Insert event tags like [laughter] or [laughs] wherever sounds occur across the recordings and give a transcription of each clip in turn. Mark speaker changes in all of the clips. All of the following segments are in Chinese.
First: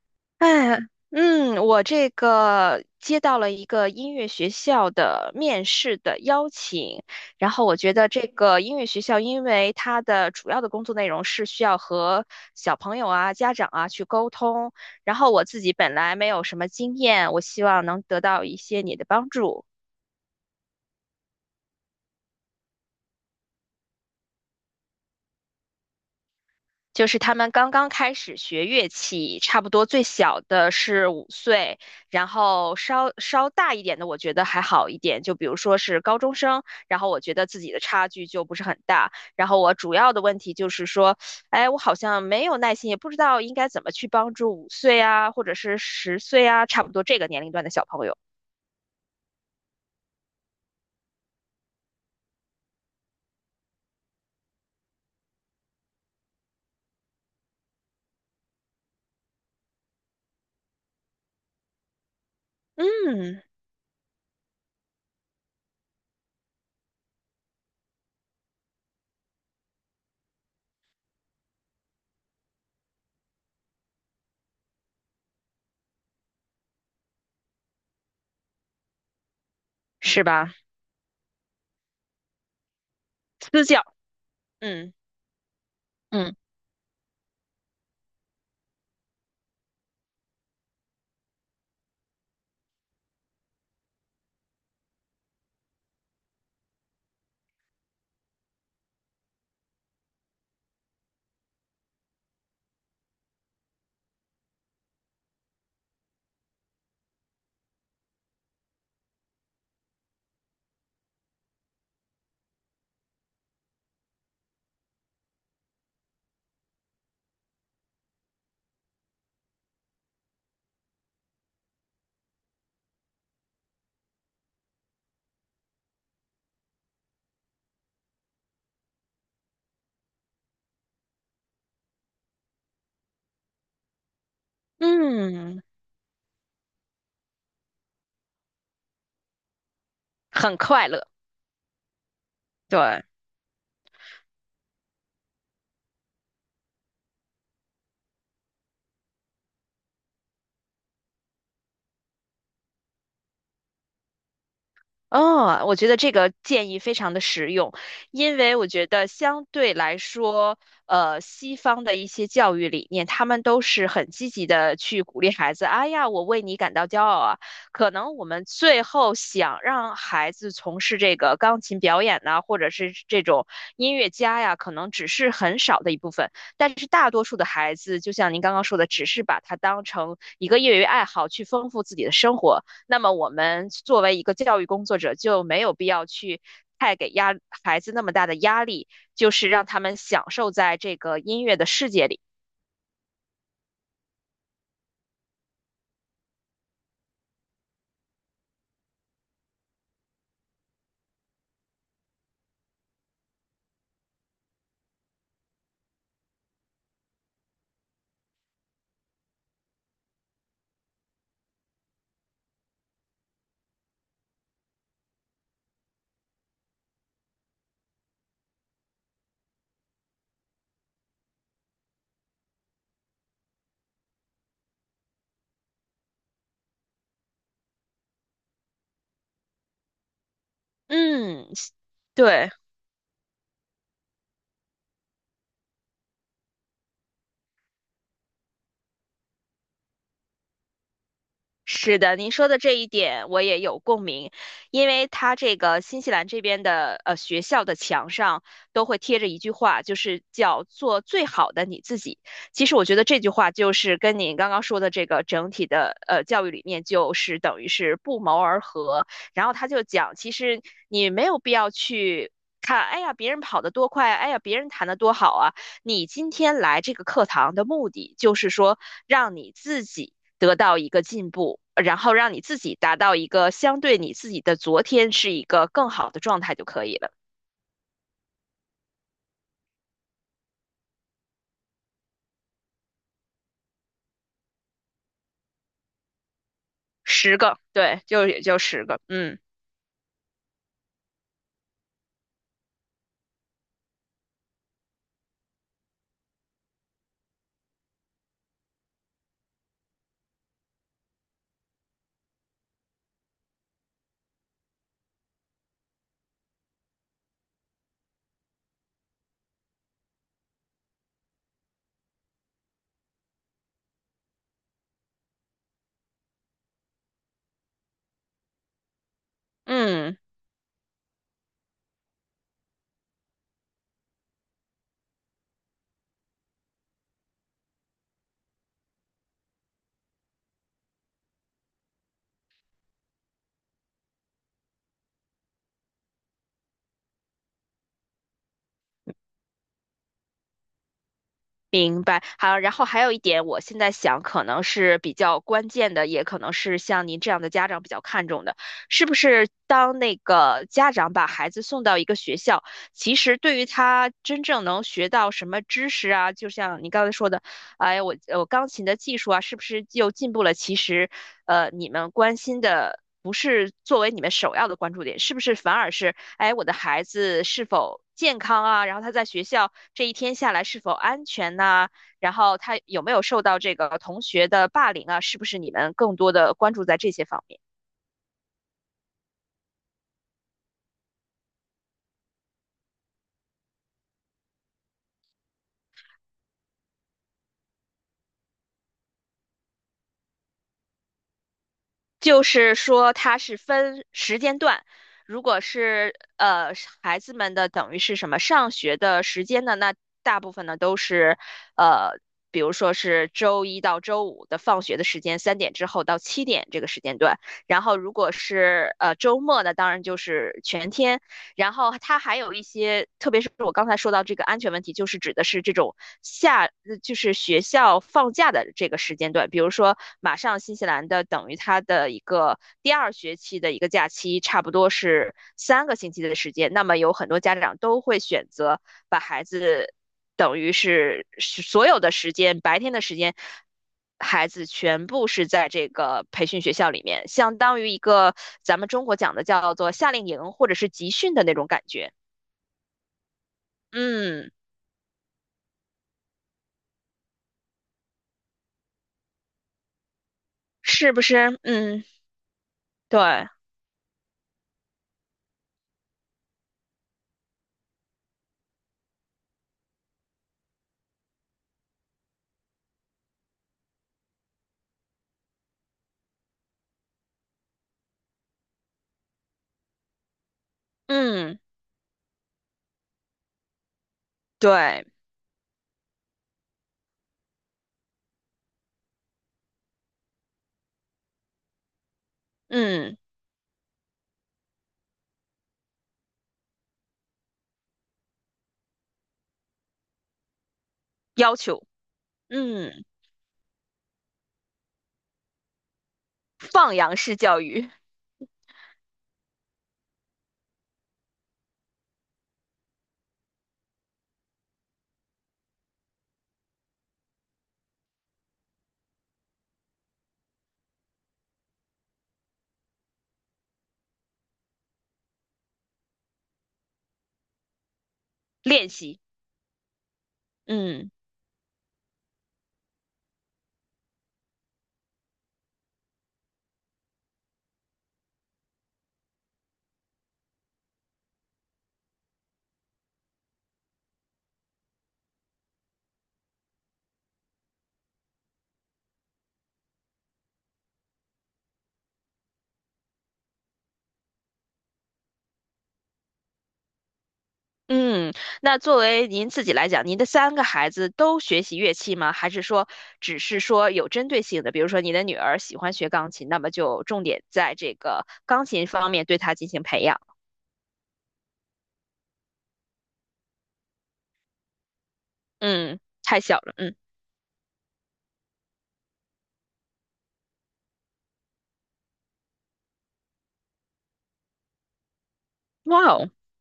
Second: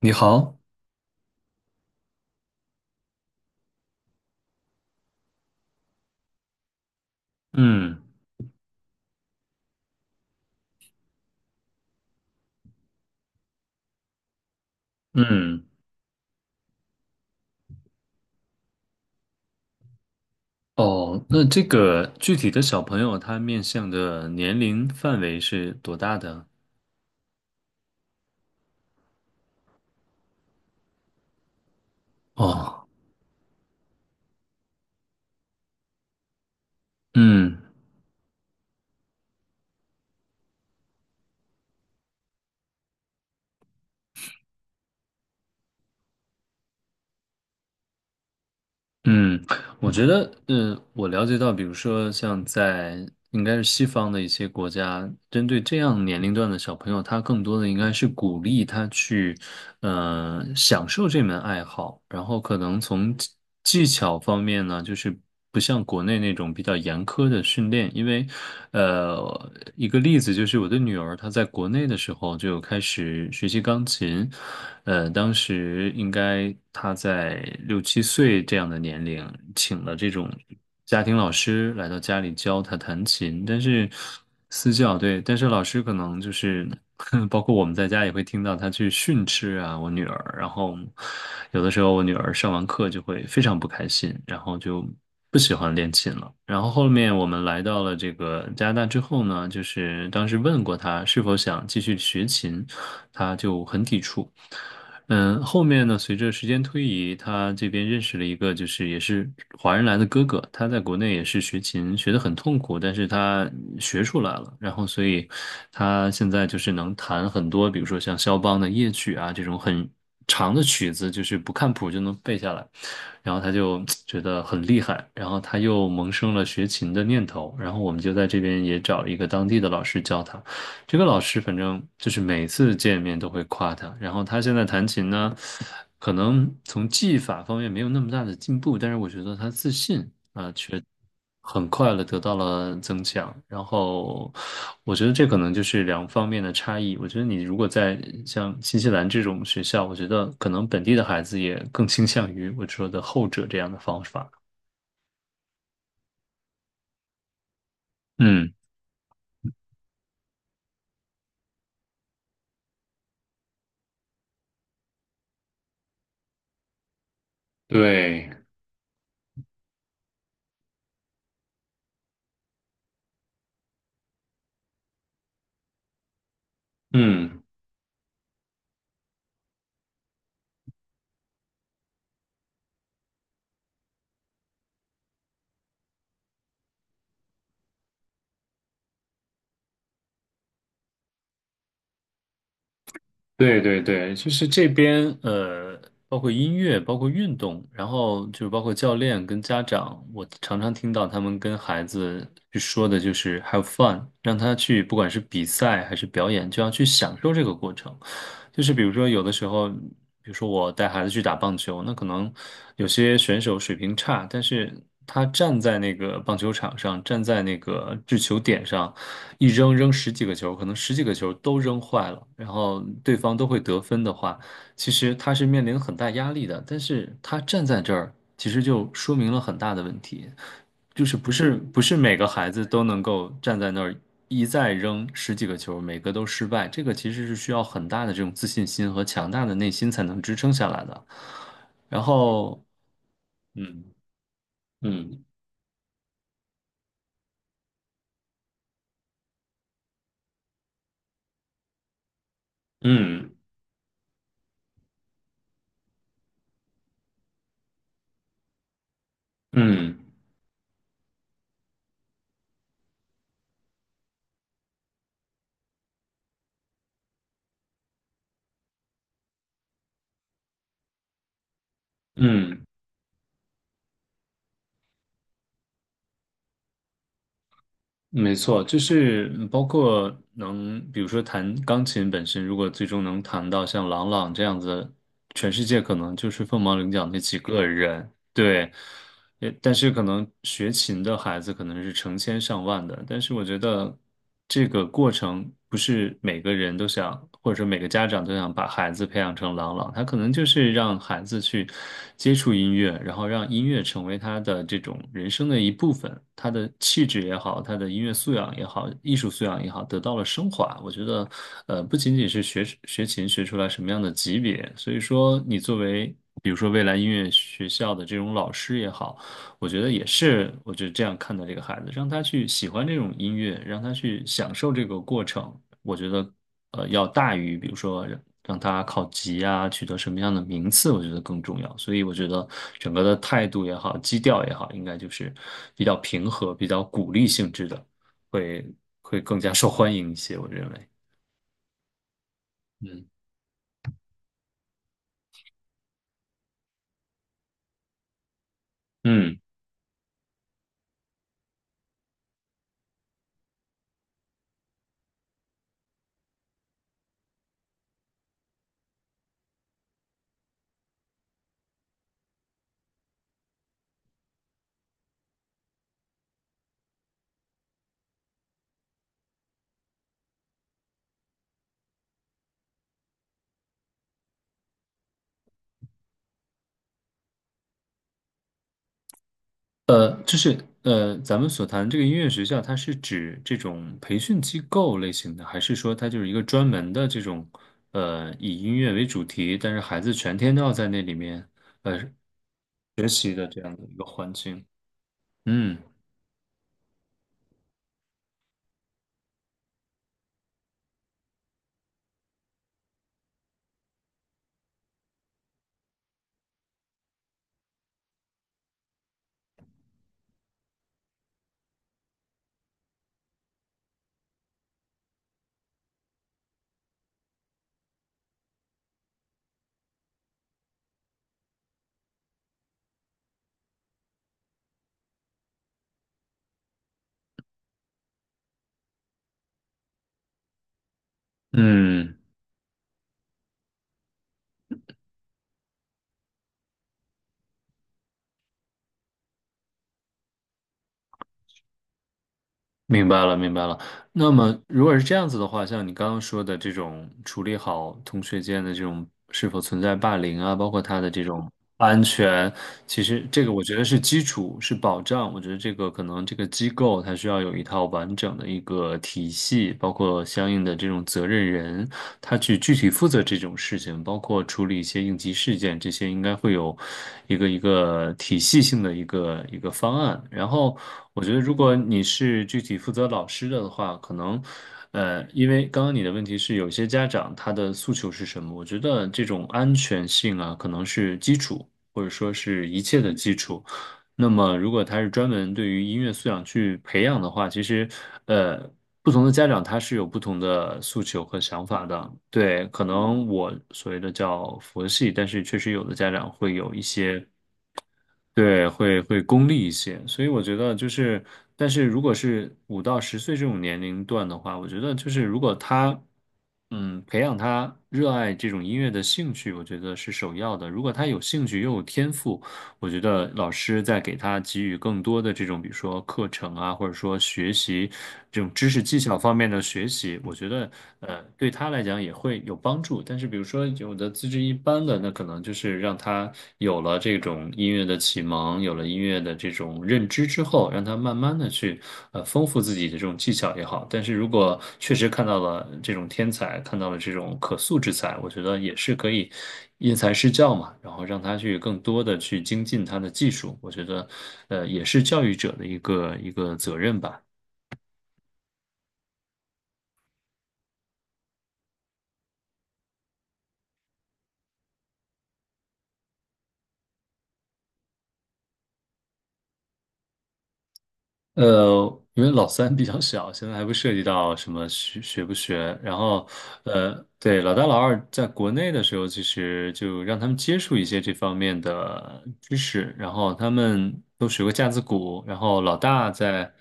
Speaker 1: 你好。
Speaker 2: 哎，嗯，我这个接到了一个音乐学校的面试的邀请，然后我觉
Speaker 1: 嗯
Speaker 2: 得这个音乐学校，因为它的主要的工作内容是需要和小朋友啊、家长啊去沟通，然后我自
Speaker 1: 嗯，
Speaker 2: 己本来没有什么经验，我希望能得到一些你的帮助。
Speaker 1: 哦，那这个具体的小朋友他面向的年龄范围是多大的？
Speaker 2: 就是他们刚刚开始学乐器，差不多最小的是五岁，然后
Speaker 1: 哦，
Speaker 2: 稍稍大一点的，我觉得还好一点，就比如说是高中生，然后我觉得
Speaker 1: 嗯
Speaker 2: 自己的差距就不是很大。然后我主要的问题就是说，哎，我好像没有耐心，也不知道应该怎么去帮助五岁啊，或者是10岁啊，差不多这个年龄段的小朋友，
Speaker 1: 嗯，我觉得，我了解到，比如说像在,应该是西方的一些国家，针对这样年龄段的小朋友，他更多的应该是鼓励他去，享受这门爱好，然后可能从技
Speaker 2: 嗯，
Speaker 1: 技巧方面呢，就是。不像国内那种比较严苛的训练，因为，一个例子就是我的女儿她在国内的时候就开始学习钢琴。当时应该她在六七岁这样的年龄，请了这
Speaker 2: 是
Speaker 1: 种
Speaker 2: 吧？
Speaker 1: 家庭老师来到家里教她弹琴，但
Speaker 2: 私教，
Speaker 1: 是私
Speaker 2: 嗯
Speaker 1: 教。对，但是老师可能就
Speaker 2: 嗯
Speaker 1: 是。[laughs] 包括我们在家也会听到她去训斥啊，我女儿。然后有的时候我女儿上完课就会非常不开心，然后就不喜欢练琴了。然后后面我们来到了这个加拿大之后呢，就是当时问过他是否想继续学琴，他就很抵触。嗯，后面呢，随着时间推移，他这边认识了一个，就是也是华人来的哥哥，他在国内也是学琴，学得很痛苦，但是他学出来了，然后所以他现在就是能弹很多，比如说像肖邦的夜曲啊这种很长的曲子，就是不看谱就能背下来，然后他就 [tsk] 觉得很厉害，然后他又萌生了学琴的念头，然后我们就在这边也找了一个当地的老师教他。这个老师反正就是每次见面都会夸他，然后他现在弹琴呢，
Speaker 2: 嗯，
Speaker 1: 可能从技法方面没有那么大的进步，但是我觉得他自信啊，
Speaker 2: 很
Speaker 1: 却
Speaker 2: 快乐，
Speaker 1: 很快的得到了增
Speaker 2: 对。
Speaker 1: 强。然后我觉得这可能就是两方面的差异。我觉得你如果在像新西兰这种学校，我觉得可能本地的孩子也更倾向于我说的后者这样的方法。
Speaker 2: 哦，我觉得这个建议非常的实用，因
Speaker 1: 嗯。
Speaker 2: 为我觉得相对来说，西方的一些教育理念，他们都是很积极的去鼓励孩子，哎呀，我为你感到骄傲啊。可能我
Speaker 1: 对。
Speaker 2: 们最后想让孩子从事这个钢琴表演呐，或者是这种音乐家呀，可能只是很少的一部分，但是大多数
Speaker 1: 嗯。
Speaker 2: 的孩子，就像您刚刚说的，只是把它当成一个业余爱好去丰富自己的生活。那么我们作为一个教育工作者，就没有必要去太给孩子那么大的压力，就是让他们享受在这个音乐的世界里。
Speaker 1: 对对对，就是这边呃，包括音乐，包括运动，然后就是包括教练跟家长，我常常听到他们跟孩子去说的就是 have fun，让他去不管是比赛还是表演，就要去享受这个过程。就是比如说有的时候，比如说我带孩子去打棒球，那可能有些选手水平差，但是他站在那个棒球场上，站在那个制球点上，一扔扔十几个球，可能十几个球都扔坏了，然后对方都会得分的话，其实他是面临很大压力的。但是他站在这儿，其实就说明了很大的问题，就是不
Speaker 2: 嗯，
Speaker 1: 是不是每个孩
Speaker 2: 对。
Speaker 1: 子都能够站在那儿一再扔十几个球，每个都失败。这个其实是需要很大的这种自信心和强大的内心才能支撑下来的。
Speaker 2: 是
Speaker 1: 然
Speaker 2: 的，您说的
Speaker 1: 后，
Speaker 2: 这一点我也有
Speaker 1: 嗯
Speaker 2: 共鸣，因为
Speaker 1: 嗯
Speaker 2: 它这个新西兰这边的学校的墙上都会贴着一句话，就是叫做最好的你自己。其实我觉得这句
Speaker 1: 嗯
Speaker 2: 话就是跟您刚刚说的这个整体的教育理念就是等于是不谋而合。然后他就
Speaker 1: 嗯
Speaker 2: 讲，其实你没有必要去。看，哎呀，别人跑得多快，哎呀，别人弹得多好啊！你今天来这个课堂的目的，就是说让你自己得到一个进步，然后让你自
Speaker 1: 嗯。
Speaker 2: 己达到一个相对你自己的昨天是一个更好的状态就可以了。
Speaker 1: 没错，就是包括能，比如说弹钢琴本身，如果最终能弹到像郎朗这样子，全世界可能就是凤毛麟角那
Speaker 2: 十
Speaker 1: 几
Speaker 2: 个，
Speaker 1: 个
Speaker 2: 对，
Speaker 1: 人。
Speaker 2: 就也就
Speaker 1: 对。
Speaker 2: 十个，嗯
Speaker 1: 也但是可能学琴的孩子可能是成千上万的，但是我觉得这个过程不是每个人都想，或者说每个家长都想把孩子培养成朗朗，他可能就是让孩子去接触音乐，然后让音乐成为他的这种人生的一部分，他的气质也好，他的音乐素养也好，艺术素养也好，得到了升华。我觉得，不仅仅是学琴学出来什么样的级别，所以说你作为。比如说，未来音乐学校的这种老师也好，我觉得也
Speaker 2: 嗯，
Speaker 1: 是，我觉得这样看待这个孩子，让他去喜欢这种音乐，让他去享受这个过程，我觉得要大于比如说让他考级啊，取得什么样的名次，我觉得更重要。所以我觉得整个的态度也好，基调也好，应该就是比较平和、比较鼓励性质的，会会更加受欢迎一些，我认为。
Speaker 2: 明白。好，然后还
Speaker 1: 嗯。
Speaker 2: 有一点，我现在想可能是比较关键的，也可能是像您这样的家长比较看重的，是不
Speaker 1: 嗯。
Speaker 2: 是当那个家长把孩子送到一个学校，其实对于他真正能学到什么知识啊，就像你刚才说的，哎，我钢琴的技术啊，是不是又进步了？其实，你们关心的不是作为你们首要的关注点，是不是反而是，哎，我的孩子是否健康啊？然后他在学校这一天下来是否安全呐、然后他有没有受到这个同学的霸凌啊？是不是你们更多的关注在这些方面？
Speaker 1: 就是咱们所谈这个音乐学校，它是指这种培训机构类型的，还是说它就是一个专门的这种以音乐为主题，但是孩子全天都要在那里面呃
Speaker 2: 就是
Speaker 1: 学
Speaker 2: 说
Speaker 1: 习
Speaker 2: 它
Speaker 1: 的
Speaker 2: 是
Speaker 1: 这样的一个
Speaker 2: 分
Speaker 1: 环
Speaker 2: 时间
Speaker 1: 境？
Speaker 2: 段，如果
Speaker 1: 嗯。
Speaker 2: 是孩子们的等于是什么上学的时间呢，那大部分呢都是呃，比如说是周一到周五的放学的时间，3点之后到7点这个时间段。然后如果是周末呢，当然就是全天，然后它还有一些，特别是我刚才说到这个安全问题，就是指的是这种就是学校放假的这个时间段，比如说马上新西兰的等于它的一个第二学期的一个假期，差不多是3个星期的时间，那么有很多家长都会选择把孩子。等于是所有的
Speaker 1: 嗯。
Speaker 2: 时间，白天的时间孩子全部是在这个培训学校里面，相当于一个咱们中国讲的叫做夏令营或者是集训的那种感觉。
Speaker 1: 明白了，明白了。那
Speaker 2: 嗯，
Speaker 1: 么，如果是这样子的话，像你刚刚说的这种处理好同学间的这种是否存在霸凌啊，包括他的
Speaker 2: 是不
Speaker 1: 这种
Speaker 2: 是？
Speaker 1: 安
Speaker 2: 嗯，
Speaker 1: 全，其实这
Speaker 2: 对，
Speaker 1: 个我觉得是基础，是保障。我觉得这个可能这个机构它需要有一套完整的一个体系，包括相应的这种责任人，他去具体负责这种事情。情包括处理一些应急事件，这些应该会有一个体系性的一个方案。然后，我觉得如
Speaker 2: 嗯，
Speaker 1: 果你是具体负责老师的话，可能。
Speaker 2: 对，
Speaker 1: 因为刚刚你的问题是有些家长他的诉求是什么？我觉得这种安全性啊，可能是基础，或者说是一切的
Speaker 2: 嗯，
Speaker 1: 基础。那么，如果他是专门对于音乐素养去培养的话，其实，呃，不同的家长他是有不同的诉求和
Speaker 2: 要
Speaker 1: 想法
Speaker 2: 求，
Speaker 1: 的。对，可
Speaker 2: 嗯，
Speaker 1: 能我所谓的叫佛系，但是确实有的家长会有一
Speaker 2: 放羊
Speaker 1: 些，
Speaker 2: 式教育
Speaker 1: 对，会功利一些。所以我觉得就是，但是如果是五到十岁这种年龄段的话，我觉得就是如果他培养他热爱这种音乐的兴趣，我觉得是首要的。如果他有兴趣又有天赋，我觉得老师在给他给予更多的这种，比如说课程啊，或者说学习这种知识
Speaker 2: 练
Speaker 1: 技巧
Speaker 2: 习，
Speaker 1: 方面的学习，我觉得
Speaker 2: 嗯。
Speaker 1: 对他来讲也会有帮助。但是比如说有的资质一般的，那可能就是让他有了这种音乐的启蒙，有了音乐的这种认。认知之后，让他慢慢的去丰富自己的这种技巧也好。但是如果确实看到了这种天才，看到了这种可塑之才，我觉得也是可以因材施教嘛，然后让他去更多的去精进他的技术。我觉得也是教育者的一个责任吧。
Speaker 2: 嗯，那作为您自己来讲，您的3个孩子都学习乐器吗？还是说只是说有针对性的，比如说你的女儿喜欢学钢琴，那么就重点在这个钢琴方面对她进行培养。
Speaker 1: 因为老三比较小，现在还不涉及到什么学不学。然
Speaker 2: 嗯，
Speaker 1: 后，
Speaker 2: 太小了，嗯，
Speaker 1: 对，老大老二在国内的时候，其实就让他们接触一些这方面的知识，然后他们都学过架子鼓，然后老
Speaker 2: 哇
Speaker 1: 大
Speaker 2: 哦，
Speaker 1: 在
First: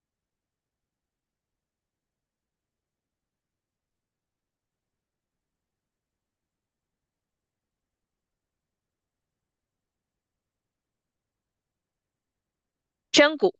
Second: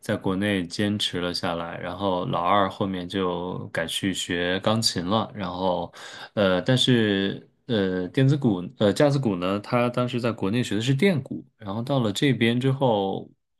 Speaker 1: 在国内坚持了下来，然后老二后面就改去学钢琴了。然后，但是。电子鼓，架子鼓呢，他当时在国内学的是电鼓，然后到了这边之后，
Speaker 2: 真鼓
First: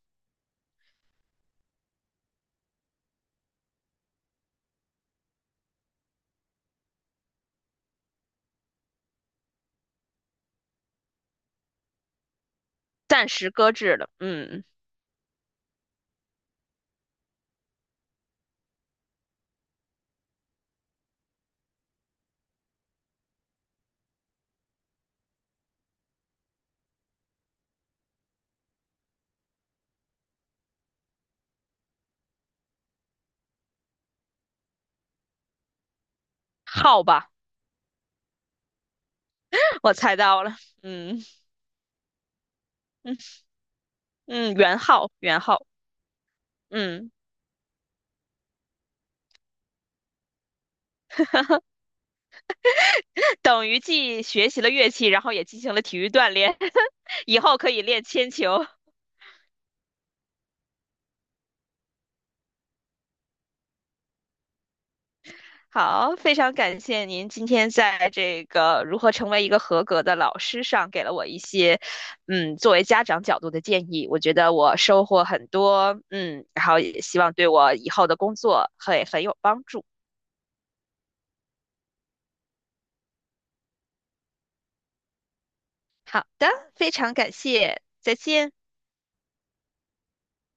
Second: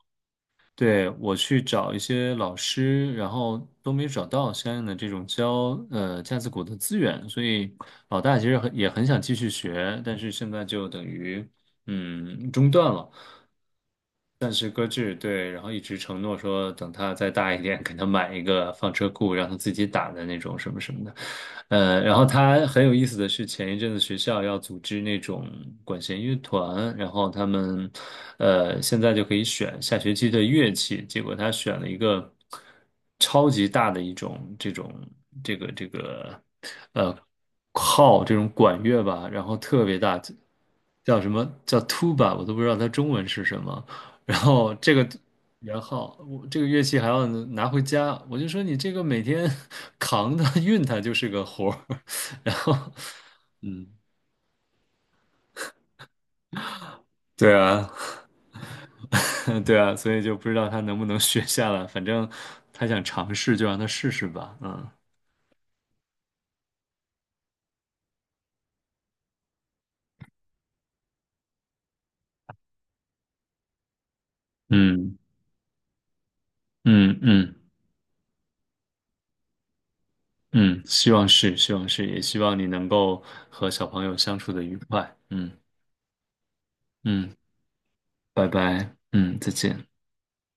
Speaker 1: 对，我去找一些老师，然后都没找到相应的这种教架子鼓的资源，所以老大其实很也很想继续学，但是现在就等于中断了，
Speaker 2: 暂时搁置了，
Speaker 1: 暂
Speaker 2: 嗯，
Speaker 1: 时搁置。对，然后一直承诺说等他再大一点，给他买一个放车库，让他自己打的那种什么什么的。然后他很有意思的是，前一阵子学校要组织那种管弦乐团，然后他们，现在就可以选下学期的乐器，结果他选了一个超级大的一种这种这个，
Speaker 2: 号
Speaker 1: 呃，
Speaker 2: 吧，
Speaker 1: 号这种管乐吧，然后
Speaker 2: [laughs]
Speaker 1: 特
Speaker 2: 我
Speaker 1: 别
Speaker 2: 猜
Speaker 1: 大，
Speaker 2: 到了，
Speaker 1: 叫
Speaker 2: 嗯
Speaker 1: 什么叫 tuba，我都不知道它中
Speaker 2: 嗯
Speaker 1: 文是什么。
Speaker 2: [laughs]
Speaker 1: 然
Speaker 2: 嗯，
Speaker 1: 后
Speaker 2: 元
Speaker 1: 这个，
Speaker 2: 号元号，
Speaker 1: 然后我这个乐器还
Speaker 2: 嗯，
Speaker 1: 要拿回家，我就说你这个每天 [laughs] 扛它运它就是个活儿，[laughs] 然后，
Speaker 2: 等于
Speaker 1: 嗯，
Speaker 2: 既学习了乐器，然后也进行了体育锻炼，[laughs] 以
Speaker 1: 对
Speaker 2: 后可以
Speaker 1: 啊，
Speaker 2: 练铅球。
Speaker 1: [laughs] 对啊，所以就不知道他能不能学下来，反正他想尝试就让他试试吧。嗯
Speaker 2: 好，非常感谢您今天在这个如何成为一个合格的老师上给了我一些，嗯，作为家长角度的建议，我觉得我收
Speaker 1: 嗯
Speaker 2: 获很多，嗯，然后也
Speaker 1: 嗯
Speaker 2: 希望对
Speaker 1: 嗯
Speaker 2: 我以后的工作会很有帮助。
Speaker 1: 嗯，希望是，希望是，也希望你能够和小朋友相处的愉快。嗯。
Speaker 2: 好的，非常感
Speaker 1: 嗯，
Speaker 2: 谢，再
Speaker 1: 拜
Speaker 2: 见。
Speaker 1: 拜。嗯，再见。